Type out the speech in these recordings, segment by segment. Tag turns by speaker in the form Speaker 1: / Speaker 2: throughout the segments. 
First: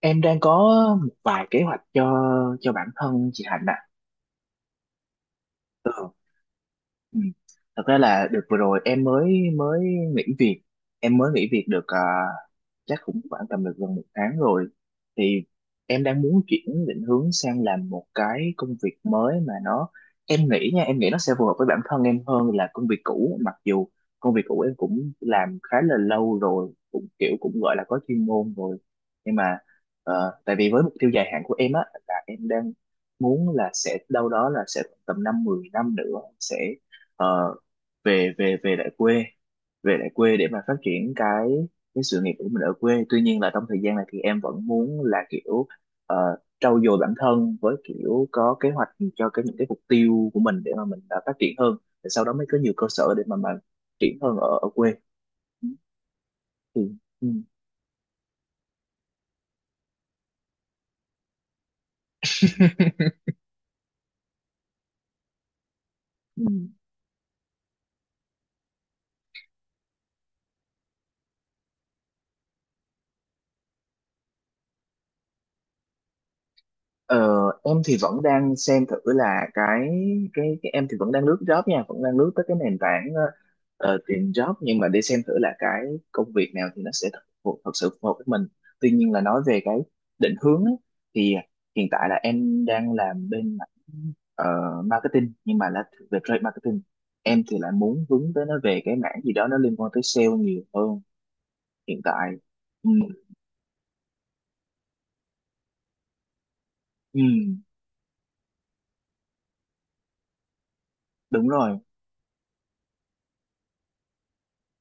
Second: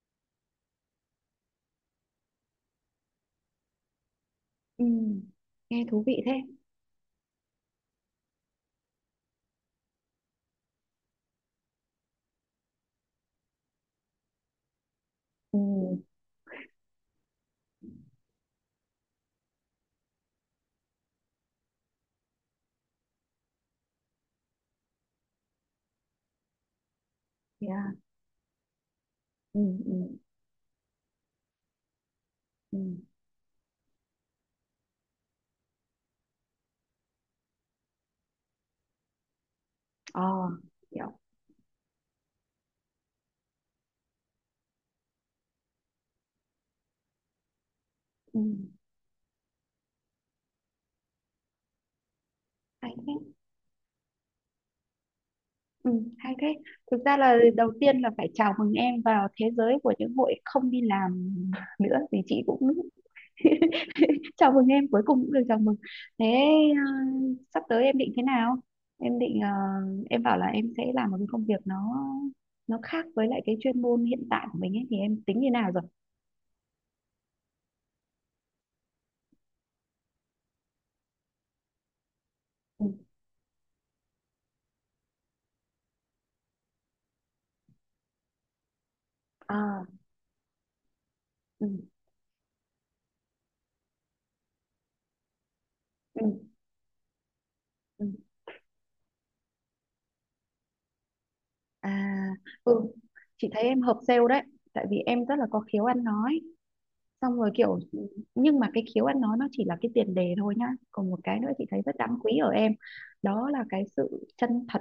Speaker 1: Em đang có một vài kế hoạch cho bản thân chị Hạnh ạ.
Speaker 2: Ừ, nghe
Speaker 1: Ừ.
Speaker 2: thú vị thế.
Speaker 1: Ừ. Thật ra là được vừa rồi em mới mới nghỉ việc, em mới nghỉ việc được, à, chắc cũng khoảng tầm được gần một tháng rồi thì
Speaker 2: Ừ,
Speaker 1: em đang muốn chuyển định hướng sang làm một cái công việc mới mà nó em nghĩ nha, em nghĩ nó sẽ phù hợp với bản thân em hơn là công việc cũ, mặc dù công việc cũ em cũng làm khá là lâu rồi, cũng kiểu cũng gọi là
Speaker 2: yeah.
Speaker 1: có chuyên môn rồi nhưng mà
Speaker 2: Ừ, ừ,
Speaker 1: tại vì với mục tiêu dài hạn của em á là em đang
Speaker 2: ừ.
Speaker 1: muốn là sẽ đâu đó là sẽ tầm 5-10 năm nữa sẽ ờ, về về về lại quê, về lại
Speaker 2: Ờ,
Speaker 1: quê để mà phát triển
Speaker 2: hiểu.
Speaker 1: cái sự nghiệp của mình ở quê, tuy nhiên là trong thời gian này thì em vẫn muốn là kiểu ờ, trau dồi bản thân với kiểu
Speaker 2: Ừ,
Speaker 1: có kế hoạch cho cái những cái mục tiêu của mình để mà mình phát triển hơn để sau đó mới có nhiều cơ
Speaker 2: hay thế.
Speaker 1: sở để mà triển hơn ở ở quê. Ừ.
Speaker 2: Ừ, hay thế.
Speaker 1: Thì
Speaker 2: Thực ra
Speaker 1: ừ,
Speaker 2: là đầu tiên là phải chào mừng em vào thế giới của những hội không đi làm nữa vì chị cũng chào mừng em cuối cùng cũng được chào mừng. Thế
Speaker 1: ừ.
Speaker 2: ờ, sắp tới em định thế nào? Em định em bảo là em sẽ làm một cái công việc nó khác với lại cái chuyên môn hiện tại của mình ấy thì em tính như nào rồi?
Speaker 1: Ờ, em thì vẫn đang xem thử là cái em thì vẫn đang lướt job nha, vẫn đang lướt tới cái nền
Speaker 2: Ừ.
Speaker 1: tảng tìm job nhưng mà để xem thử là cái công việc nào thì nó sẽ thật, thật sự phù hợp với mình. Tuy nhiên là nói về cái
Speaker 2: À,
Speaker 1: định hướng ấy, thì
Speaker 2: ừ,
Speaker 1: hiện tại là em đang làm bên mảng ờ, marketing nhưng mà là về
Speaker 2: ừ.
Speaker 1: trade marketing. Em thì lại muốn
Speaker 2: Ừ.
Speaker 1: hướng tới nó về cái mảng gì đó nó liên quan tới sale nhiều hơn hiện
Speaker 2: À,
Speaker 1: tại. Ừ,
Speaker 2: ừ, chị thấy em hợp sale đấy, tại vì em rất là có khiếu ăn nói.
Speaker 1: ừ,
Speaker 2: Xong rồi kiểu nhưng mà cái khiếu ăn nói nó chỉ là cái tiền đề thôi nhá. Còn một cái
Speaker 1: đúng
Speaker 2: nữa chị
Speaker 1: rồi.
Speaker 2: thấy rất đáng quý ở em, đó là cái sự chân thật,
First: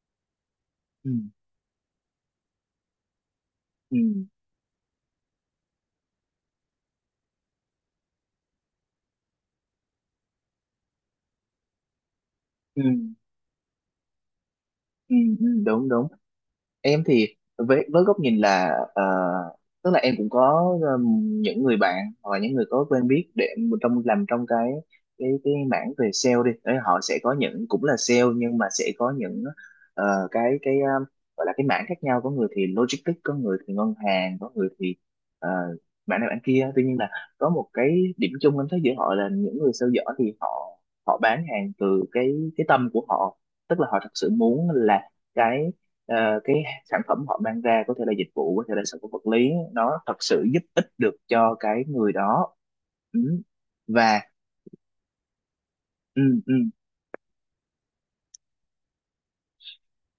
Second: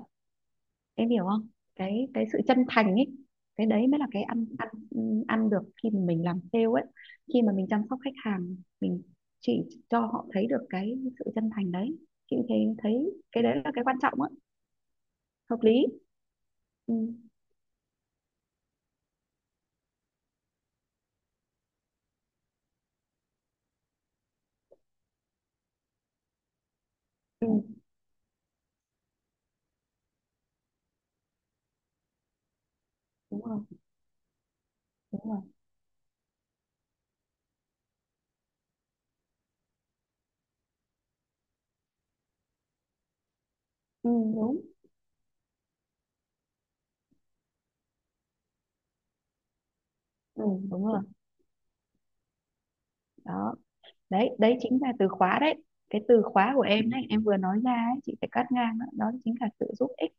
Speaker 2: em
Speaker 1: Ừ,
Speaker 2: hiểu không? Cái sự chân thành ấy. Cái đấy
Speaker 1: ừ,
Speaker 2: mới là cái ăn ăn ăn được khi mà mình làm sale ấy, khi mà mình chăm sóc khách hàng, mình chỉ cho họ thấy được cái sự chân thành đấy. Chị thấy
Speaker 1: ừ.
Speaker 2: thấy cái đấy là cái quan trọng á,
Speaker 1: Ừ, ừ,
Speaker 2: hợp lý.
Speaker 1: đúng đúng.
Speaker 2: Ừ,
Speaker 1: Em thì với góc nhìn là, ờ, tức là em cũng có những người bạn hoặc là những người có quen biết để trong làm trong cái cái mảng về sale đi. Đấy, họ sẽ có
Speaker 2: ừ,
Speaker 1: những cũng là sale nhưng mà sẽ có những ờ, cái cái ờ, gọi là cái mảng khác nhau, có người thì logistics, có
Speaker 2: đúng
Speaker 1: người
Speaker 2: rồi,
Speaker 1: thì ngân hàng, có người thì
Speaker 2: đúng rồi.
Speaker 1: ờ, mảng này mảng kia, tuy nhiên là có một cái điểm chung em thấy giữa họ là những người sale giỏi thì họ họ bán hàng từ cái tâm của họ, tức là họ thật
Speaker 2: Ừ,
Speaker 1: sự
Speaker 2: đúng.
Speaker 1: muốn là cái ờ, cái sản phẩm họ mang ra có thể là dịch vụ có thể là sản phẩm vật lý nó thật
Speaker 2: Ừ,
Speaker 1: sự giúp
Speaker 2: đúng
Speaker 1: ích
Speaker 2: rồi
Speaker 1: được cho cái người đó. Ừ.
Speaker 2: đó,
Speaker 1: Và
Speaker 2: đấy đấy chính là từ khóa đấy, cái
Speaker 1: ừ,
Speaker 2: từ khóa
Speaker 1: ừ,
Speaker 2: của em đấy em vừa nói ra ấy, chị phải cắt ngang đó, đó chính là sự giúp ích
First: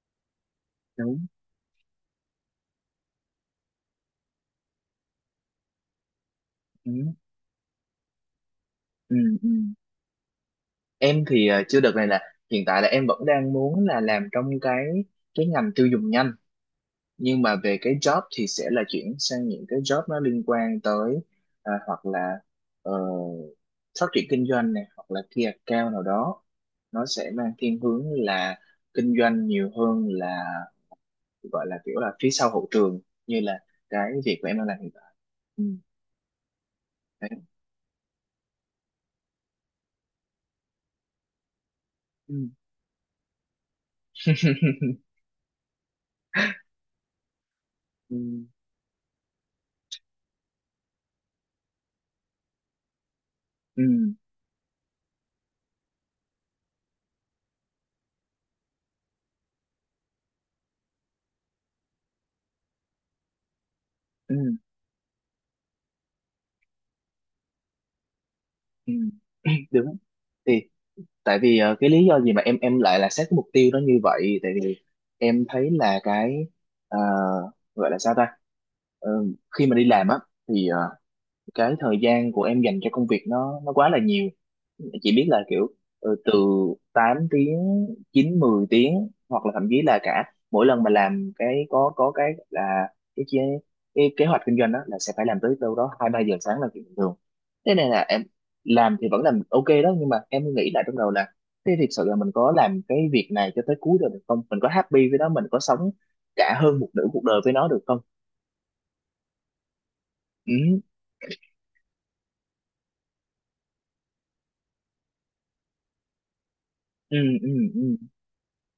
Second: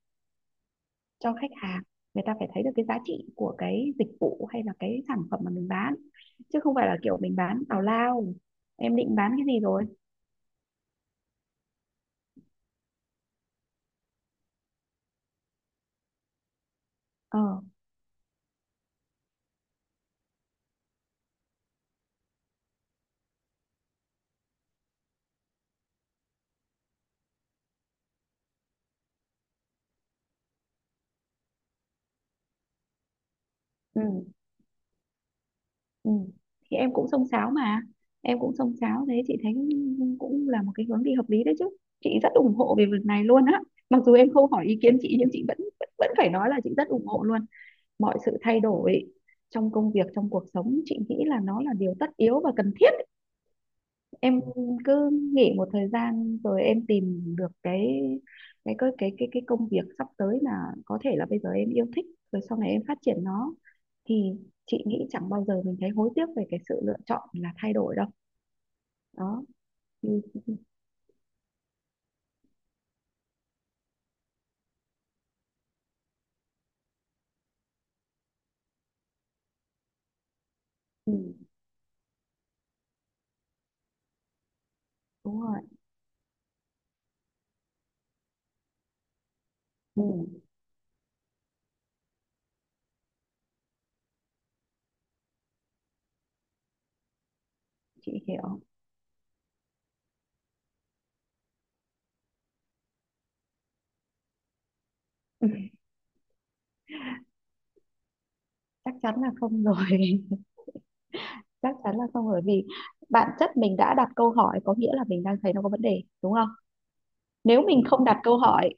Speaker 1: đúng.
Speaker 2: cho khách hàng, người ta phải thấy được cái giá trị của cái dịch vụ hay là cái sản phẩm mà mình bán chứ không phải là
Speaker 1: Ừ,
Speaker 2: kiểu mình bán tào lao. Em định
Speaker 1: ừ,
Speaker 2: bán cái
Speaker 1: ừ.
Speaker 2: gì rồi?
Speaker 1: Em thì chưa, đợt này là hiện tại là em vẫn đang muốn là làm trong cái ngành tiêu dùng nhanh, nhưng mà
Speaker 2: Ờ,
Speaker 1: về cái job thì sẽ là chuyển sang những cái job nó liên quan tới hoặc là ờ, phát triển kinh doanh này hoặc là key account nào đó, nó sẽ mang thiên hướng là kinh doanh nhiều hơn là gọi là kiểu là phía sau hậu trường như là
Speaker 2: ừ,
Speaker 1: cái việc của em đang làm hiện tại. Ừ.
Speaker 2: ừ. Thì em cũng xông
Speaker 1: Đấy.
Speaker 2: xáo mà, em cũng xông xáo thế chị thấy cũng là một cái hướng đi hợp lý đấy chứ, chị rất
Speaker 1: Ừ.
Speaker 2: ủng hộ về việc này luôn á. Mặc dù em không hỏi ý kiến chị nhưng chị vẫn vẫn vẫn phải nói là chị rất ủng hộ luôn mọi
Speaker 1: ừ.
Speaker 2: sự thay đổi trong công việc trong cuộc sống, chị nghĩ là nó là điều tất yếu và cần thiết.
Speaker 1: Ừ.
Speaker 2: Em cứ nghỉ một thời gian rồi em tìm được cái công việc sắp tới mà có thể là bây giờ em yêu thích rồi sau này em phát triển nó, thì
Speaker 1: Ừ.
Speaker 2: chị nghĩ chẳng bao giờ mình thấy hối tiếc về cái sự lựa chọn là thay đổi đâu.
Speaker 1: Ừ.
Speaker 2: Đó.
Speaker 1: Đúng.
Speaker 2: Ừ, ừ,
Speaker 1: Thì tại vì cái lý do gì mà em lại là xét cái mục tiêu nó như vậy, tại vì em thấy là cái ờ, gọi là sao ta. Ờ, khi mà đi làm á thì
Speaker 2: ừ,
Speaker 1: cái thời gian của em dành cho công việc nó quá là nhiều, chỉ biết
Speaker 2: đúng
Speaker 1: là
Speaker 2: rồi.
Speaker 1: kiểu từ 8 tiếng, 9-10 tiếng hoặc là thậm chí là
Speaker 2: Ừ,
Speaker 1: cả mỗi lần mà làm cái có cái là cái chế cái kế hoạch kinh doanh đó là sẽ phải làm tới đâu đó 2-3 giờ sáng là chuyện bình thường, thế này là em
Speaker 2: chị hiểu.
Speaker 1: làm thì vẫn làm ok đó nhưng mà em nghĩ lại trong đầu là thế thực sự là mình có làm cái việc này cho tới cuối được được không, mình có happy với nó, mình có sống cả hơn một nửa cuộc đời với nó được không.
Speaker 2: Chắc chắn là không rồi.
Speaker 1: Ừ,
Speaker 2: Chắc chắn là không, bởi vì bản chất mình đã đặt câu hỏi có nghĩa là mình đang thấy nó có vấn đề, đúng không?
Speaker 1: ừ, ừ.
Speaker 2: Nếu
Speaker 1: Ừ,
Speaker 2: mình không đặt câu hỏi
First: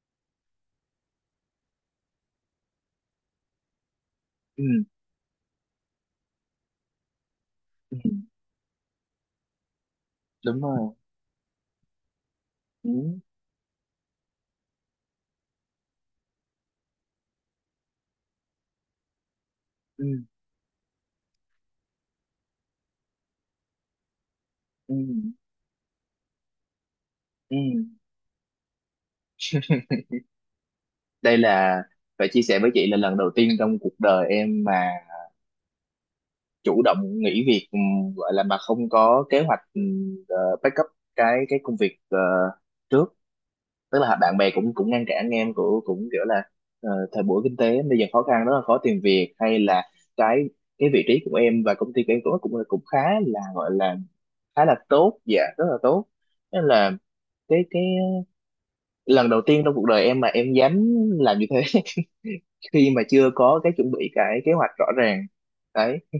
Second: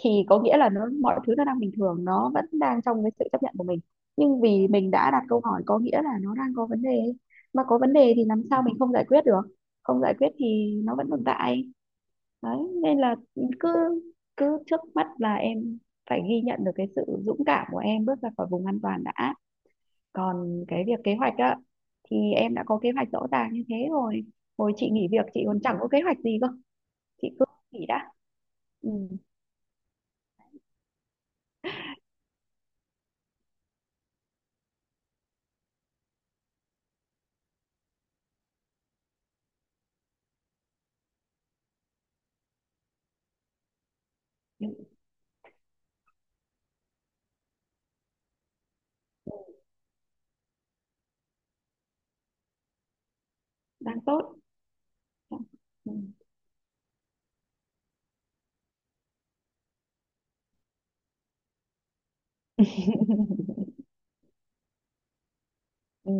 Speaker 2: thì có nghĩa là nó mọi thứ nó đang bình thường, nó vẫn đang trong cái sự chấp nhận của mình. Nhưng
Speaker 1: ừ,
Speaker 2: vì mình đã đặt câu hỏi có nghĩa là nó đang có vấn đề, mà có vấn
Speaker 1: ừ.
Speaker 2: đề thì làm sao mình không giải quyết được. Không giải quyết
Speaker 1: Đúng
Speaker 2: thì
Speaker 1: rồi.
Speaker 2: nó vẫn tồn tại. Đấy, nên
Speaker 1: Ừ,
Speaker 2: là cứ cứ trước mắt là em phải ghi nhận được cái sự dũng cảm của em bước ra khỏi vùng an toàn đã.
Speaker 1: ừ,
Speaker 2: Còn cái việc kế hoạch á, thì em đã có kế hoạch rõ ràng như thế rồi. Hồi chị
Speaker 1: ừ,
Speaker 2: nghỉ việc chị còn chẳng có kế hoạch gì cơ, chị cứ
Speaker 1: ừ.
Speaker 2: nghỉ đã. Ừ.
Speaker 1: Đây là phải chia sẻ với chị là lần đầu tiên trong cuộc đời em mà chủ động nghỉ việc, gọi là mà không có kế hoạch backup cái công việc trước, tức là bạn bè cũng
Speaker 2: Nhưng
Speaker 1: cũng ngăn cản em, cũng cũng kiểu là thời buổi kinh tế bây giờ khó khăn rất là khó tìm việc, hay là cái cái vị trí của em và công ty của em cũng cũng cũng khá là gọi là
Speaker 2: đang tốt.
Speaker 1: khá là tốt, dạ rất là
Speaker 2: Ừ.
Speaker 1: tốt, nên là cái lần đầu tiên trong cuộc đời em mà em dám làm như thế, khi mà chưa có cái chuẩn bị cái kế hoạch rõ ràng đấy.
Speaker 2: Ừ.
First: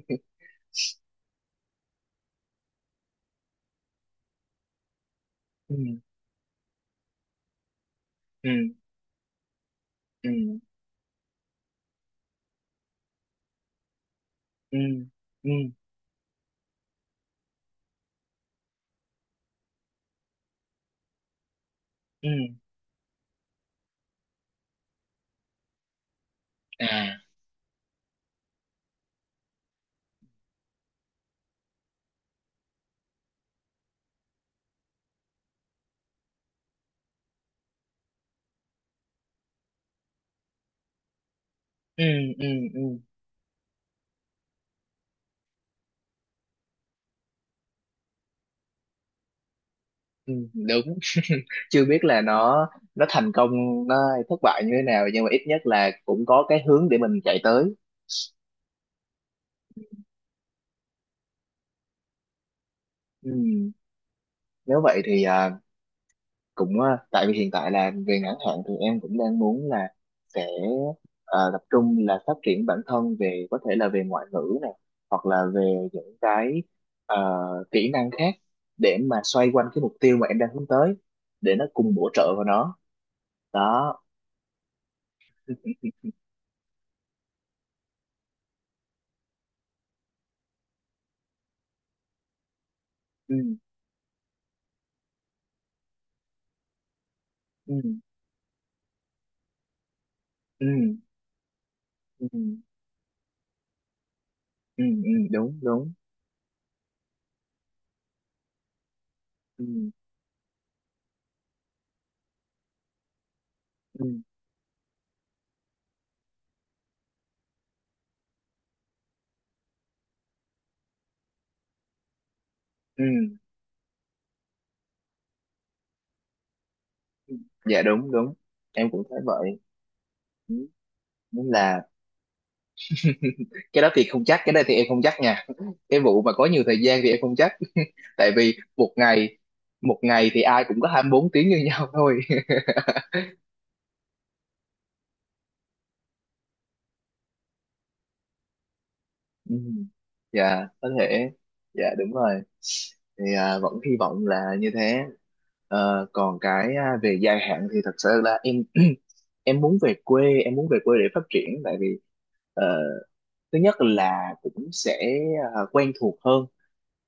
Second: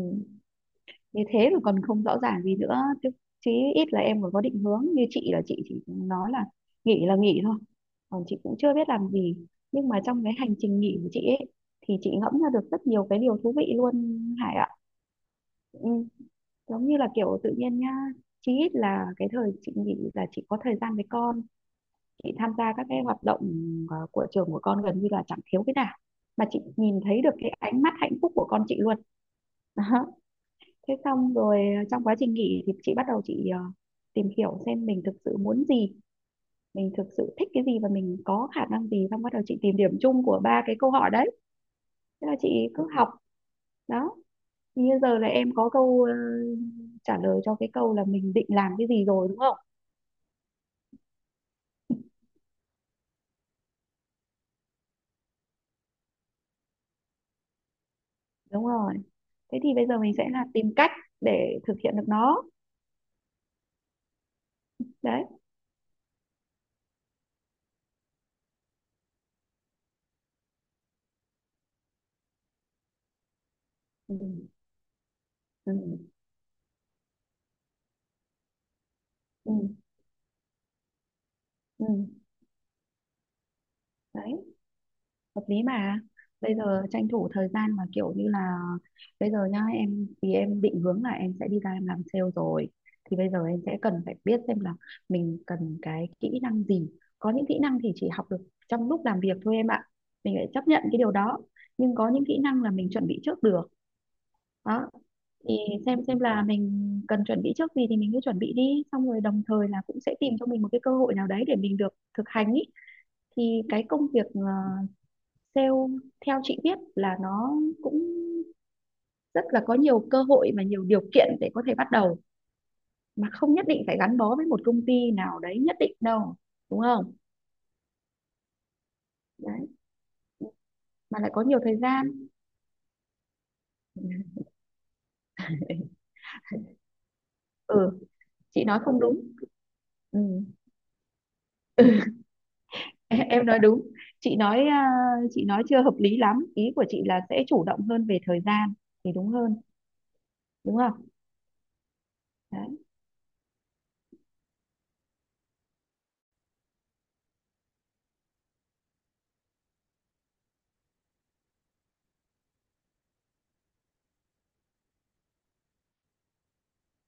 Speaker 2: Như thế rồi còn không rõ ràng gì nữa chứ, chí ít là em còn có định hướng. Như chị là chị chỉ
Speaker 1: Ừ,
Speaker 2: nói là nghỉ thôi, còn chị cũng
Speaker 1: ừ,
Speaker 2: chưa biết làm gì, nhưng mà trong
Speaker 1: ừ,
Speaker 2: cái hành trình nghỉ của chị ấy thì chị ngẫm ra được rất nhiều cái điều thú vị luôn, Hải ạ.
Speaker 1: ừ, ừ,
Speaker 2: Ừ. Giống như là kiểu tự nhiên nhá, chí ít là cái thời chị nghỉ là chị có thời gian với con,
Speaker 1: ừ.
Speaker 2: chị tham gia các cái hoạt động của trường của con gần như là chẳng thiếu cái nào, mà chị nhìn
Speaker 1: À.
Speaker 2: thấy được cái ánh mắt hạnh phúc của con chị luôn. Đó. Thế xong rồi trong quá trình nghỉ thì chị bắt đầu chị tìm hiểu xem mình thực sự muốn gì, mình thực sự thích cái gì và mình có khả năng gì, xong bắt đầu chị tìm điểm chung của ba cái câu hỏi đấy.
Speaker 1: Ừ,
Speaker 2: Thế là
Speaker 1: ừ,
Speaker 2: chị
Speaker 1: ừ,
Speaker 2: cứ học. Đó, như giờ là em có câu trả lời cho cái câu là mình định làm cái gì rồi, đúng không?
Speaker 1: ừ. Đúng. Chưa biết là nó thành công nó thất bại như thế nào nhưng mà ít nhất là cũng có cái hướng để mình chạy tới.
Speaker 2: Đúng rồi, thế thì bây giờ mình sẽ là tìm cách để thực hiện được nó.
Speaker 1: Ừ. Nếu vậy thì
Speaker 2: Đấy.
Speaker 1: à, cũng tại vì hiện tại là về ngắn hạn thì em cũng đang muốn là sẽ tập trung là phát triển bản thân về có thể là về
Speaker 2: Ừ.
Speaker 1: ngoại ngữ này hoặc là
Speaker 2: Ừ.
Speaker 1: về những cái ờ, kỹ năng khác để mà xoay
Speaker 2: Ừ.
Speaker 1: quanh cái mục tiêu mà em đang hướng tới để nó
Speaker 2: Ừ.
Speaker 1: cùng bổ trợ vào nó đó.
Speaker 2: Đấy hợp lý mà, bây giờ tranh thủ thời gian mà kiểu như là, bây giờ nhá, em thì em định hướng là em sẽ đi ra em làm sale rồi, thì bây
Speaker 1: Ừ,
Speaker 2: giờ em sẽ cần phải biết xem là mình cần cái kỹ năng gì. Có những kỹ năng
Speaker 1: ừ,
Speaker 2: thì chỉ học được trong lúc làm việc thôi em ạ, mình phải
Speaker 1: ừ,
Speaker 2: chấp nhận cái điều đó, nhưng có những
Speaker 1: ừ,
Speaker 2: kỹ
Speaker 1: ừ. Ừ,
Speaker 2: năng là mình chuẩn bị trước được.
Speaker 1: ừ,
Speaker 2: Đó,
Speaker 1: ừ,
Speaker 2: thì
Speaker 1: đúng đúng.
Speaker 2: xem là mình cần chuẩn bị trước gì thì mình cứ chuẩn bị đi, xong rồi đồng thời là
Speaker 1: Ừ,
Speaker 2: cũng sẽ tìm cho mình một cái cơ hội nào đấy để mình được thực hành ý. Thì cái
Speaker 1: ừ,
Speaker 2: công việc sale theo chị biết là nó cũng rất là có nhiều cơ hội và nhiều điều kiện để có thể bắt đầu,
Speaker 1: ừ.
Speaker 2: mà không nhất định phải gắn bó với một công ty nào đấy nhất định đâu, đúng không?
Speaker 1: Dạ đúng đúng. Em cũng thấy vậy.
Speaker 2: Đấy,
Speaker 1: Ừ,
Speaker 2: mà lại có
Speaker 1: đúng
Speaker 2: nhiều thời
Speaker 1: là
Speaker 2: gian.
Speaker 1: cái đó thì không chắc, cái đây thì em không chắc nha, cái vụ mà có nhiều thời gian thì em không chắc
Speaker 2: Ừ,
Speaker 1: tại vì
Speaker 2: chị nói không đúng.
Speaker 1: một
Speaker 2: Ừ.
Speaker 1: ngày thì ai cũng có 24 tiếng như nhau thôi.
Speaker 2: Em nói đúng, chị nói, à, chị nói chưa hợp lý lắm, ý của chị là sẽ chủ động hơn về thời gian thì đúng
Speaker 1: Ừ.
Speaker 2: hơn.
Speaker 1: Dạ
Speaker 2: Đúng
Speaker 1: có
Speaker 2: không?
Speaker 1: thể. Dạ đúng rồi
Speaker 2: Đấy.
Speaker 1: thì à, vẫn hy vọng là như thế. Ờ, còn cái à, về dài hạn thì thật sự là em em muốn về quê, em muốn về quê để phát triển tại vì ờ, thứ nhất là cũng sẽ quen thuộc hơn,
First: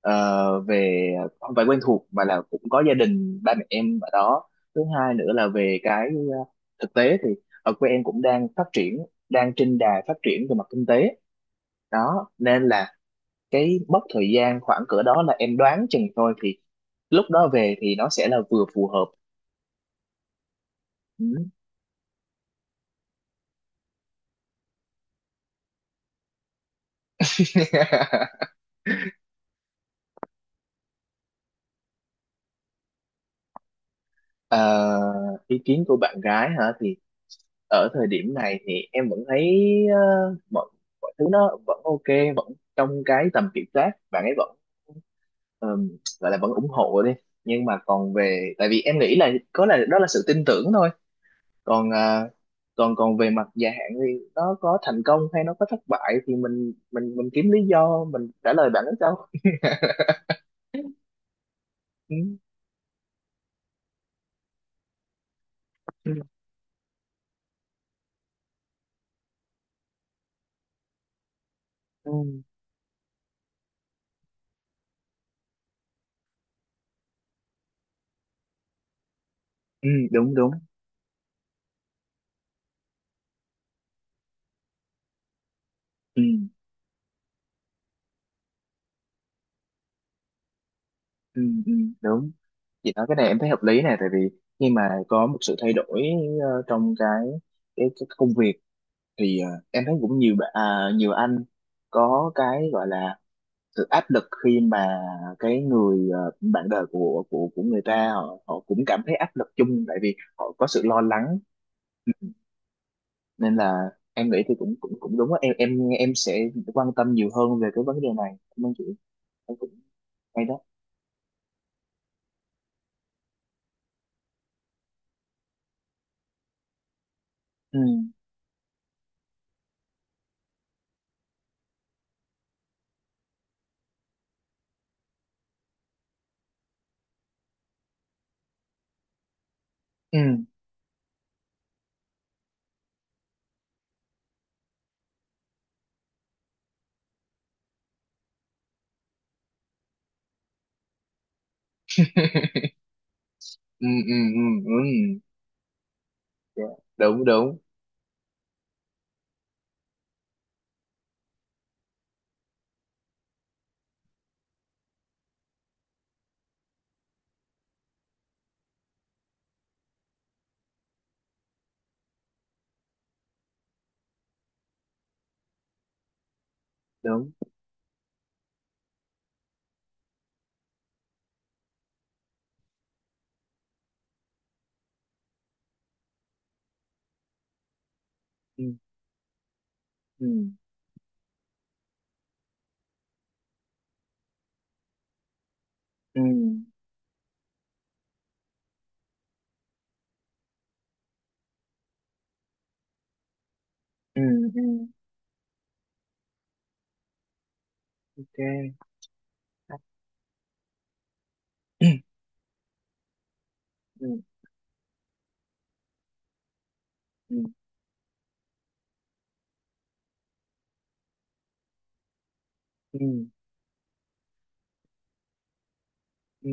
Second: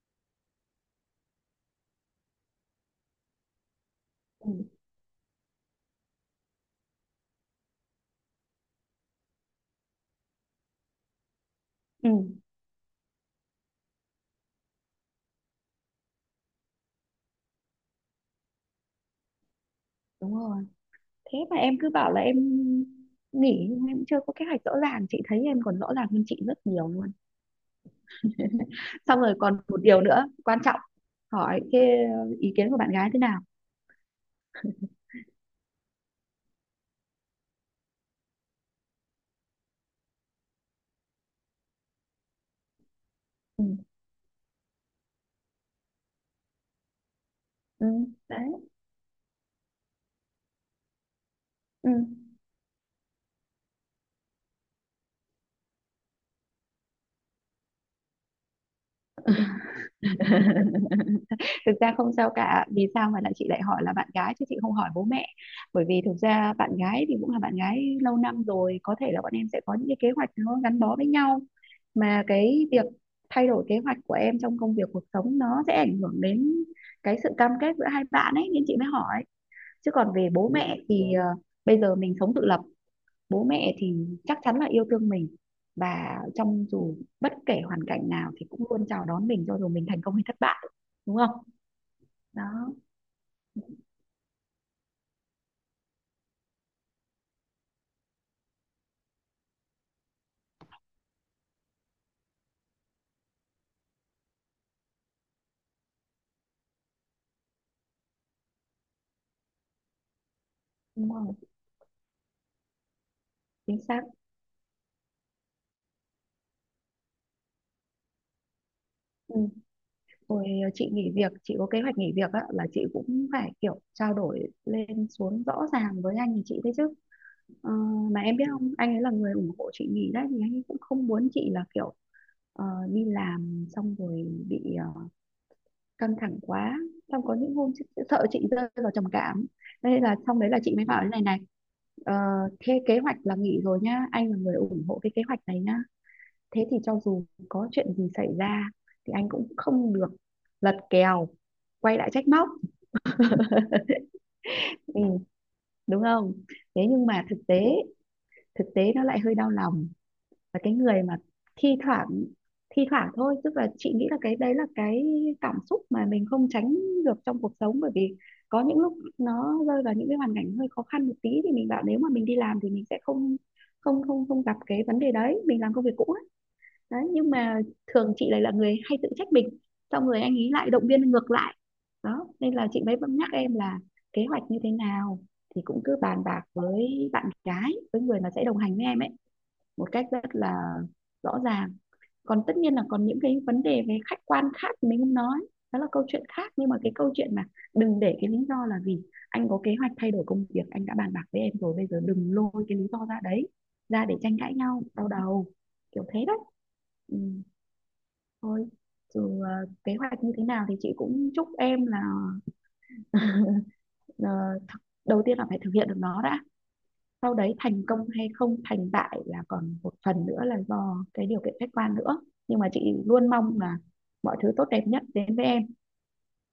Speaker 1: về không phải quen thuộc mà là cũng có gia đình ba mẹ em ở đó.
Speaker 2: Ừ,
Speaker 1: Thứ hai nữa là về cái thực tế thì ở quê em cũng đang phát triển, đang trên đà phát triển về mặt kinh tế
Speaker 2: ừ,
Speaker 1: đó, nên là cái mốc thời gian khoảng cỡ đó là em đoán chừng thôi thì lúc đó về thì nó sẽ là vừa phù hợp.
Speaker 2: đúng rồi. Thế
Speaker 1: Ừ.
Speaker 2: mà em cứ bảo là em nghỉ nhưng em chưa có kế hoạch rõ ràng, chị thấy em còn rõ ràng hơn chị rất nhiều luôn. Xong rồi còn một điều nữa quan trọng, hỏi cái ý kiến của bạn gái thế nào?
Speaker 1: Ờ, ý kiến của bạn gái hả thì ở thời điểm này thì em vẫn thấy ờ, mọi mọi thứ nó vẫn ok, vẫn trong cái tầm
Speaker 2: Ừ,
Speaker 1: kiểm soát, bạn ấy vẫn ờm, gọi là vẫn ủng hộ đi nhưng mà
Speaker 2: ừ,
Speaker 1: còn về,
Speaker 2: đấy.
Speaker 1: tại vì em nghĩ là có là đó là sự tin tưởng thôi.
Speaker 2: Ừ.
Speaker 1: Còn còn còn về mặt dài hạn thì nó có thành công hay nó có thất bại thì mình kiếm lý do mình trả lời bạn ấy sao.
Speaker 2: Thực ra không
Speaker 1: Ừ.
Speaker 2: sao cả, vì sao mà lại chị lại hỏi là bạn gái chứ chị không hỏi bố mẹ, bởi vì
Speaker 1: Ừ.
Speaker 2: thực ra bạn gái thì cũng là bạn gái lâu năm rồi, có thể là bọn em sẽ có những cái kế hoạch nó gắn bó với nhau,
Speaker 1: Ừ.
Speaker 2: mà cái việc thay đổi kế hoạch của em trong công việc cuộc sống nó sẽ ảnh hưởng đến cái sự cam kết giữa hai bạn ấy, nên chị mới hỏi.
Speaker 1: Ừ,
Speaker 2: Chứ còn về
Speaker 1: đúng
Speaker 2: bố
Speaker 1: đúng.
Speaker 2: mẹ thì bây giờ mình sống tự lập, bố mẹ thì chắc chắn là yêu thương mình, và
Speaker 1: Ừ,
Speaker 2: trong dù bất kể hoàn cảnh nào thì cũng luôn chào đón mình cho dù mình thành công hay thất bại, đúng không?
Speaker 1: ừ, ừ, đúng.
Speaker 2: Đó.
Speaker 1: Chị nói cái này em thấy hợp lý này, tại vì khi mà có một sự thay đổi trong cái công việc thì em thấy cũng nhiều à, nhiều anh có cái gọi là sự áp lực khi mà cái người bạn đời của của người ta họ họ cũng cảm thấy áp lực chung, tại vì họ có sự lo
Speaker 2: Đúng rồi.
Speaker 1: lắng nên
Speaker 2: Chính
Speaker 1: là
Speaker 2: xác.
Speaker 1: em nghĩ thì cũng cũng cũng đúng á, em sẽ quan tâm nhiều hơn về cái vấn đề này, cảm ơn chị.
Speaker 2: Ừ.
Speaker 1: Em cũng
Speaker 2: Rồi,
Speaker 1: hay đó.
Speaker 2: chị nghỉ việc, chị có kế hoạch nghỉ việc á, là chị cũng phải kiểu trao đổi lên xuống rõ ràng với anh thì chị đấy chứ. Ờ,
Speaker 1: Ừ,
Speaker 2: mà em biết không, anh ấy là người ủng hộ chị nghỉ đấy, thì anh ấy cũng không muốn chị là kiểu ờ, đi làm xong rồi bị căng thẳng quá, xong có những hôm sợ chị rơi vào trầm cảm, nên là
Speaker 1: ừ,
Speaker 2: xong đấy là chị mới bảo thế này này. ờ, Thế kế hoạch là nghỉ rồi nhá, anh là người ủng hộ cái kế hoạch này nhá, thế thì cho dù có chuyện gì xảy ra thì anh cũng không được lật kèo quay lại trách móc.
Speaker 1: ừ, ừ, ừ, ừ.
Speaker 2: Ừ, đúng không?
Speaker 1: Dạ,
Speaker 2: Thế nhưng mà
Speaker 1: đúng
Speaker 2: thực
Speaker 1: đúng
Speaker 2: tế thực tế nó lại hơi đau lòng. Và cái người mà thi thoảng thi thoảng thôi, tức là chị nghĩ là cái đấy là cái cảm xúc mà mình không tránh được trong cuộc sống, bởi vì có những lúc nó rơi vào những cái hoàn cảnh hơi khó khăn một tí thì mình bảo nếu mà mình đi làm thì mình sẽ không không không không gặp cái vấn đề đấy, mình làm công việc cũ ấy. Đấy,
Speaker 1: đúng.
Speaker 2: nhưng mà thường chị lại là người hay tự trách mình, xong rồi anh ấy lại động viên ngược lại. Đó, nên là chị mới vẫn nhắc em là kế hoạch như thế nào thì cũng cứ bàn bạc với bạn gái, với người mà sẽ đồng
Speaker 1: Ừ.
Speaker 2: hành với em ấy một cách rất
Speaker 1: Ừ.
Speaker 2: là rõ ràng. Còn tất nhiên là còn những cái vấn đề về khách quan khác mình không nói, đó là câu
Speaker 1: Ừ.
Speaker 2: chuyện khác, nhưng mà cái câu chuyện mà đừng để cái lý do là vì anh có kế hoạch thay đổi công việc, anh đã bàn bạc với em rồi, bây giờ đừng lôi cái lý do ra đấy ra để
Speaker 1: Ừ.
Speaker 2: tranh
Speaker 1: Ừ.
Speaker 2: cãi
Speaker 1: Ừ.
Speaker 2: nhau đau đầu. Kiểu thế đấy. Ừ, thôi,
Speaker 1: OK.
Speaker 2: dù kế hoạch như thế nào thì chị cũng chúc em là,
Speaker 1: Ừ.
Speaker 2: ờ, đầu tiên là phải thực hiện được nó đã, sau
Speaker 1: Ừ.
Speaker 2: đấy thành công hay không thành bại là còn một phần nữa là do cái điều kiện khách quan nữa, nhưng mà chị
Speaker 1: Ừ.
Speaker 2: luôn mong là mọi thứ tốt đẹp nhất đến với em.
Speaker 1: Ừ.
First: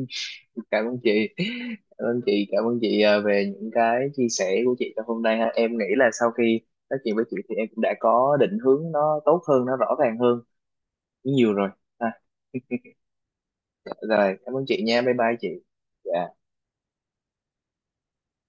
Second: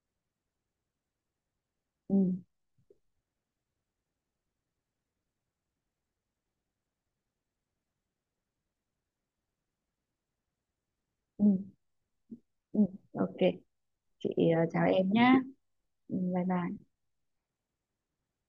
Speaker 1: Cảm ơn chị, cảm ơn
Speaker 2: Ừ,
Speaker 1: chị, cảm ơn chị à, về những cái chia sẻ của chị trong hôm nay ha. Em nghĩ là sau khi nói chuyện với chị thì em cũng đã có định hướng nó tốt hơn, nó rõ ràng hơn
Speaker 2: ừ,
Speaker 1: nhiều rồi ha.
Speaker 2: ừ. Ok. Chị,
Speaker 1: Rồi cảm ơn chị
Speaker 2: chào
Speaker 1: nha,
Speaker 2: em
Speaker 1: bye
Speaker 2: nhá.
Speaker 1: bye chị.
Speaker 2: Ừ,
Speaker 1: Dạ.
Speaker 2: bye bye.